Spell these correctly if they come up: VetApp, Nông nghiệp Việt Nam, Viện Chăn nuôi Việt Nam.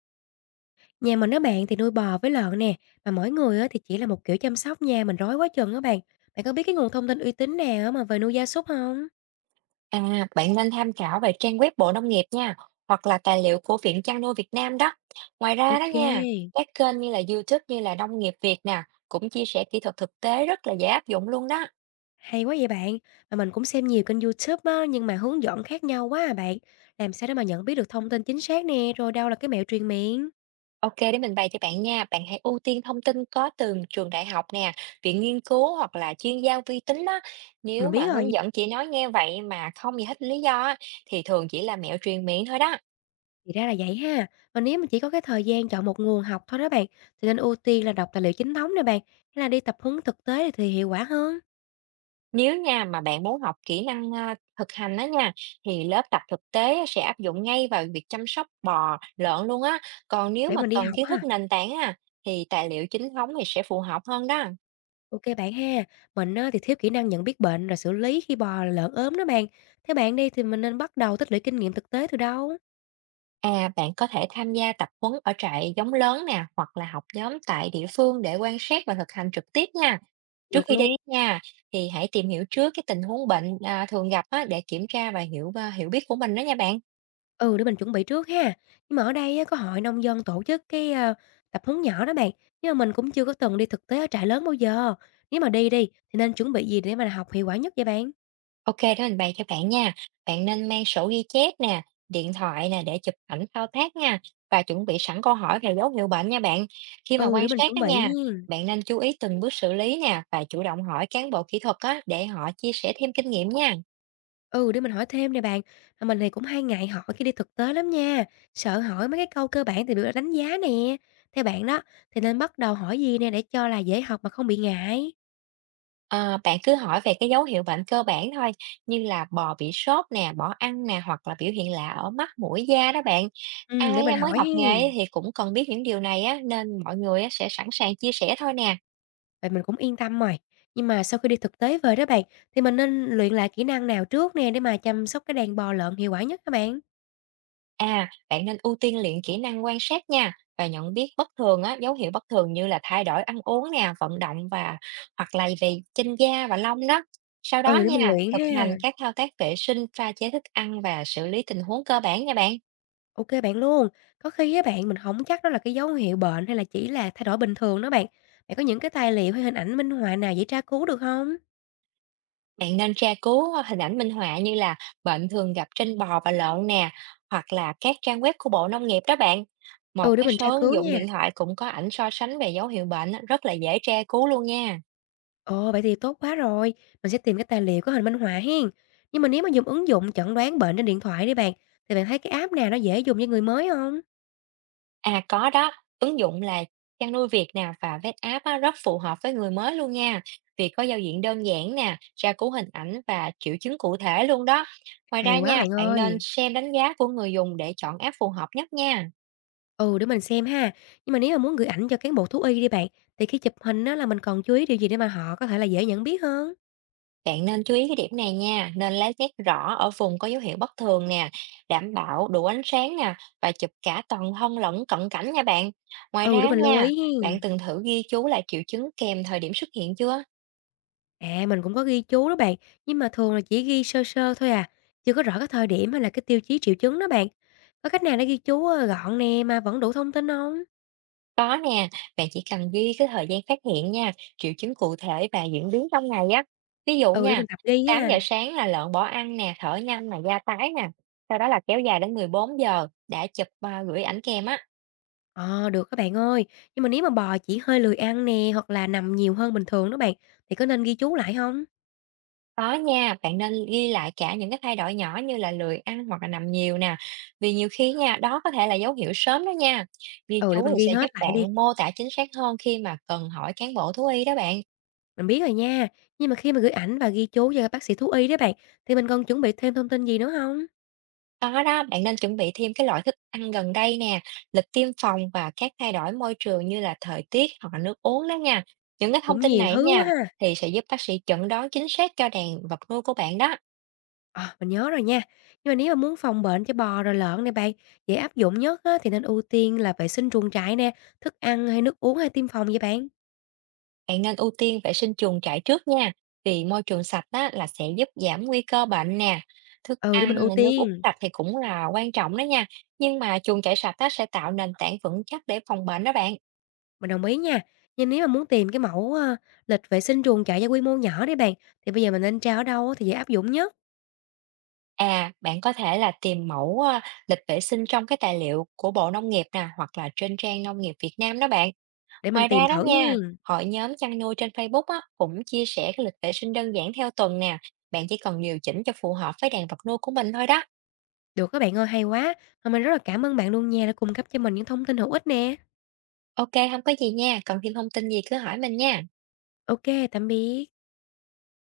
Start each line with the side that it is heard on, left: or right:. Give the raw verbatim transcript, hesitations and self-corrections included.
left: Nhà mình á bạn thì nuôi bò với lợn nè, mà mỗi người á thì chỉ là một kiểu chăm sóc nha, mình rối quá chừng đó bạn. Bạn có biết cái nguồn thông tin uy tín nào mà về nuôi gia súc không?
right: À, bạn nên tham khảo về trang web Bộ Nông nghiệp nha, hoặc là tài liệu của Viện Chăn nuôi Việt Nam đó. Ngoài ra đó
left: Ok.
right: nha, các kênh như là YouTube như là Nông nghiệp Việt nè, cũng chia sẻ kỹ thuật thực tế rất là dễ áp dụng luôn đó.
left: Hay quá vậy bạn, mà mình cũng xem nhiều kênh YouTube á, nhưng mà hướng dẫn khác nhau quá à bạn. Làm sao để mà nhận biết được thông tin chính xác nè, rồi đâu là cái mẹo truyền miệng?
right: Ok, để mình bày cho bạn nha. Bạn hãy ưu tiên thông tin có từ trường đại học nè, viện nghiên cứu hoặc là chuyên gia uy tín đó. Nếu
left: Mình
right: mà
left: biết
right: hướng
left: rồi,
right: dẫn chỉ nói nghe vậy mà không giải thích lý do á, thì thường chỉ là mẹo truyền miệng thôi đó.
left: thì ra là vậy ha. Mà nếu mà chỉ có cái thời gian chọn một nguồn học thôi đó bạn, thì nên ưu tiên là đọc tài liệu chính thống nè bạn, hay là đi tập huấn thực tế thì hiệu quả hơn,
right: Nếu nha mà bạn muốn học kỹ năng, a, thực hành đó nha, thì lớp tập thực tế á sẽ áp dụng ngay vào việc chăm sóc bò, lợn luôn á. Còn nếu
left: để
right: mà
left: mình đi
right: cần
left: học
right: kiến thức
left: ha.
right: nền tảng á, thì tài liệu chính thống thì sẽ phù hợp hơn đó.
left: OK bạn ha. Mình á thì thiếu kỹ năng nhận biết bệnh rồi xử lý khi bò lợn ốm đó bạn. Theo bạn đi thì mình nên bắt đầu tích lũy kinh nghiệm thực tế từ đâu?
right: À, bạn có thể tham gia tập huấn ở trại giống lớn nè, hoặc là học nhóm tại địa phương để quan sát và thực hành trực tiếp nha. Trước
left: Được
right: khi đi
left: luôn.
right: nha, thì hãy tìm hiểu trước cái tình huống bệnh, à, thường gặp á, để kiểm tra và hiểu, a, hiểu biết của mình đó nha bạn.
left: Ừ, để mình chuẩn bị trước ha. Nhưng mà ở đây á, có hội nông dân tổ chức cái ờ, tập huấn nhỏ đó bạn. Nhưng mà mình cũng chưa có từng đi thực tế ở trại lớn bao giờ. Nếu mà đi đi thì nên chuẩn bị gì để mà học hiệu quả nhất vậy bạn?
right: OK, đó mình bày cho bạn nha. Bạn nên mang sổ ghi chép nè, điện thoại nè để chụp ảnh thao tác nha và chuẩn bị sẵn câu hỏi về dấu hiệu bệnh nha bạn. Khi mà
left: Ừ,
right: quan
left: để mình
right: sát
left: chuẩn
right: đó
left: bị.
right: nha, bạn nên chú ý từng bước xử lý nè và chủ động hỏi cán bộ kỹ thuật á để họ chia sẻ thêm kinh nghiệm nha.
left: Ừ, để mình hỏi thêm nè bạn, mà mình thì cũng hay ngại hỏi khi đi thực tế lắm nha, sợ hỏi mấy cái câu cơ bản thì được đánh giá nè. Theo bạn đó, thì nên bắt đầu hỏi gì nè để cho là dễ học mà không bị ngại?
right: Ờ, bạn cứ hỏi về cái dấu hiệu bệnh cơ bản thôi như là bò bị sốt nè, bỏ ăn nè hoặc là biểu hiện lạ ở mắt, mũi, da đó bạn.
left: Ừ, để
right: Ai
left: mình
right: mới
left: hỏi
right: học nghề
left: hen.
right: thì cũng cần biết những điều này á nên mọi người á sẽ sẵn sàng chia sẻ thôi nè.
left: Vậy mình cũng yên tâm rồi. Nhưng mà sau khi đi thực tế về đó bạn, thì mình nên luyện lại kỹ năng nào trước nè để mà chăm sóc cái đàn bò lợn hiệu quả nhất các bạn?
right: À, bạn nên ưu tiên luyện kỹ năng quan sát nha và nhận biết bất thường á, dấu hiệu bất thường như là thay đổi ăn uống nè, vận động và hoặc là về trên da và lông đó. Sau đó
left: Ừ, để mình
right: nha,
left: luyện
right: thực hành
left: ha.
right: các thao tác vệ sinh, pha chế thức ăn và xử lý tình huống cơ bản nha bạn.
left: Ok bạn luôn. Có khi á bạn mình không chắc đó là cái dấu hiệu bệnh hay là chỉ là thay đổi bình thường đó bạn. Bạn có những cái tài liệu hay hình ảnh minh họa nào dễ tra cứu được không?
right: Bạn nên tra cứu hình ảnh minh họa như là bệnh thường gặp trên bò và lợn nè, hoặc là các trang web của Bộ Nông nghiệp đó bạn. Một
left: Ừ, để
right: cái
left: mình
right: số
left: tra
right: ứng
left: cứu
right: dụng
left: nha.
right: điện thoại cũng có ảnh so sánh về dấu hiệu bệnh á, rất là dễ tra cứu luôn nha.
left: Ồ, vậy thì tốt quá rồi, mình sẽ tìm cái tài liệu có hình minh họa hen. Nhưng mà nếu mà dùng ứng dụng chẩn đoán bệnh trên điện thoại đi bạn, thì bạn thấy cái app nào nó dễ dùng cho người mới không?
right: À có đó, ứng dụng là Chăn nuôi Việt nè và VetApp á, rất phù hợp với người mới luôn nha. Vì có giao diện đơn giản nè, tra cứu hình ảnh và triệu chứng cụ thể luôn đó. Ngoài
left: Hay
right: ra
left: quá
right: nha,
left: bạn
right: bạn nên
left: ơi.
right: xem đánh giá của người dùng để chọn app phù hợp nhất nha.
left: Ừ, để mình xem ha. Nhưng mà nếu mà muốn gửi ảnh cho cán bộ thú y đi bạn, thì khi chụp hình đó là mình còn chú ý điều gì để mà họ có thể là dễ nhận biết hơn?
right: Bạn nên chú ý cái điểm này nha, nên lá nét rõ ở vùng có dấu hiệu bất thường nè, đảm bảo đủ ánh sáng nè và chụp cả toàn thân lẫn cận cảnh nha bạn. Ngoài
left: Ừ, để
right: ra
left: mình lưu
right: nha,
left: ý
right: bạn
left: hen.
right: từng thử ghi chú lại triệu chứng kèm thời điểm xuất hiện chưa?
left: À, mình cũng có ghi chú đó bạn, nhưng mà thường là chỉ ghi sơ sơ thôi à, chưa có rõ cái thời điểm hay là cái tiêu chí triệu chứng đó bạn. Có cách nào để ghi chú, ơ, gọn nè mà vẫn đủ thông tin không?
right: Có nè, bạn chỉ cần ghi cái thời gian phát hiện nha, triệu chứng cụ thể và diễn biến trong ngày á. Ví dụ
left: Ừ, để
right: nha,
left: mình tập ghi
right: tám giờ
left: ha.
right: sáng là lợn bỏ ăn nè, thở nhanh nè, da tái nè. Sau đó là kéo dài đến mười bốn giờ, đã chụp à, gửi ảnh kèm á.
left: Ờ, được các bạn ơi. Nhưng mà nếu mà bò chỉ hơi lười ăn nè, hoặc là nằm nhiều hơn bình thường đó bạn, thì có nên ghi chú lại không?
right: Có nha, bạn nên ghi lại cả những cái thay đổi nhỏ như là lười ăn hoặc là nằm nhiều nè. Vì nhiều khi nha, đó có thể là dấu hiệu sớm đó nha. Ghi
left: Ừ, để
right: chú
left: mình
right: thì
left: ghi
right: sẽ
left: hết
right: giúp
left: lại đi,
right: bạn mô tả chính xác hơn khi mà cần hỏi cán bộ thú y đó bạn.
left: mình biết rồi nha. Nhưng mà khi mà gửi ảnh và ghi chú cho các bác sĩ thú y đó bạn, thì mình còn chuẩn bị thêm thông tin gì nữa không?
right: Có đó, bạn nên chuẩn bị thêm cái loại thức ăn gần đây nè, lịch tiêm phòng và các thay đổi môi trường như là thời tiết hoặc là nước uống đó nha. Những cái thông
left: Cũng
right: tin
left: nhiều
right: này
left: thứ quá
right: nha
left: ha.
right: thì sẽ giúp bác sĩ chẩn đoán chính xác cho đàn vật nuôi của bạn đó.
left: Ờ, mình nhớ rồi nha. Nhưng mà nếu mà muốn phòng bệnh cho bò rồi lợn này bạn, dễ áp dụng nhất á, thì nên ưu tiên là vệ sinh chuồng trại nè, thức ăn hay nước uống hay tiêm phòng vậy bạn?
right: Bạn nên ưu tiên vệ sinh chuồng trại trước nha, vì môi trường sạch đó là sẽ giúp giảm nguy cơ bệnh nè. Thức
left: Ừ, để mình
right: ăn,
left: ưu
right: nước uống
left: tiên.
right: sạch thì cũng là quan trọng đó nha, nhưng mà chuồng trại sạch đó sẽ tạo nền tảng vững chắc để phòng bệnh đó bạn.
left: Mình đồng ý nha. Nhưng nếu mà muốn tìm cái mẫu, ơ, lịch vệ sinh chuồng trại cho quy mô nhỏ đấy bạn, thì bây giờ mình nên tra ở đâu á thì dễ áp dụng nhất
right: À, bạn có thể là tìm mẫu, a, lịch vệ sinh trong cái tài liệu của Bộ Nông nghiệp nè, hoặc là trên trang Nông nghiệp Việt Nam đó bạn.
left: để mình
right: Ngoài
left: tìm
right: ra đó
left: thử
right: nha,
left: hen?
right: hội nhóm chăn nuôi trên Facebook á, cũng chia sẻ cái lịch vệ sinh đơn giản theo tuần nè, bạn chỉ cần điều chỉnh cho phù hợp với đàn vật nuôi của mình thôi đó.
left: Được các bạn ơi, hay quá! Mà mình rất là cảm ơn bạn luôn nha đã cung cấp cho mình những thông tin hữu ích nè.
right: Ok không có gì nha, cần thêm thông tin gì cứ hỏi mình nha.
left: Ok tạm biệt.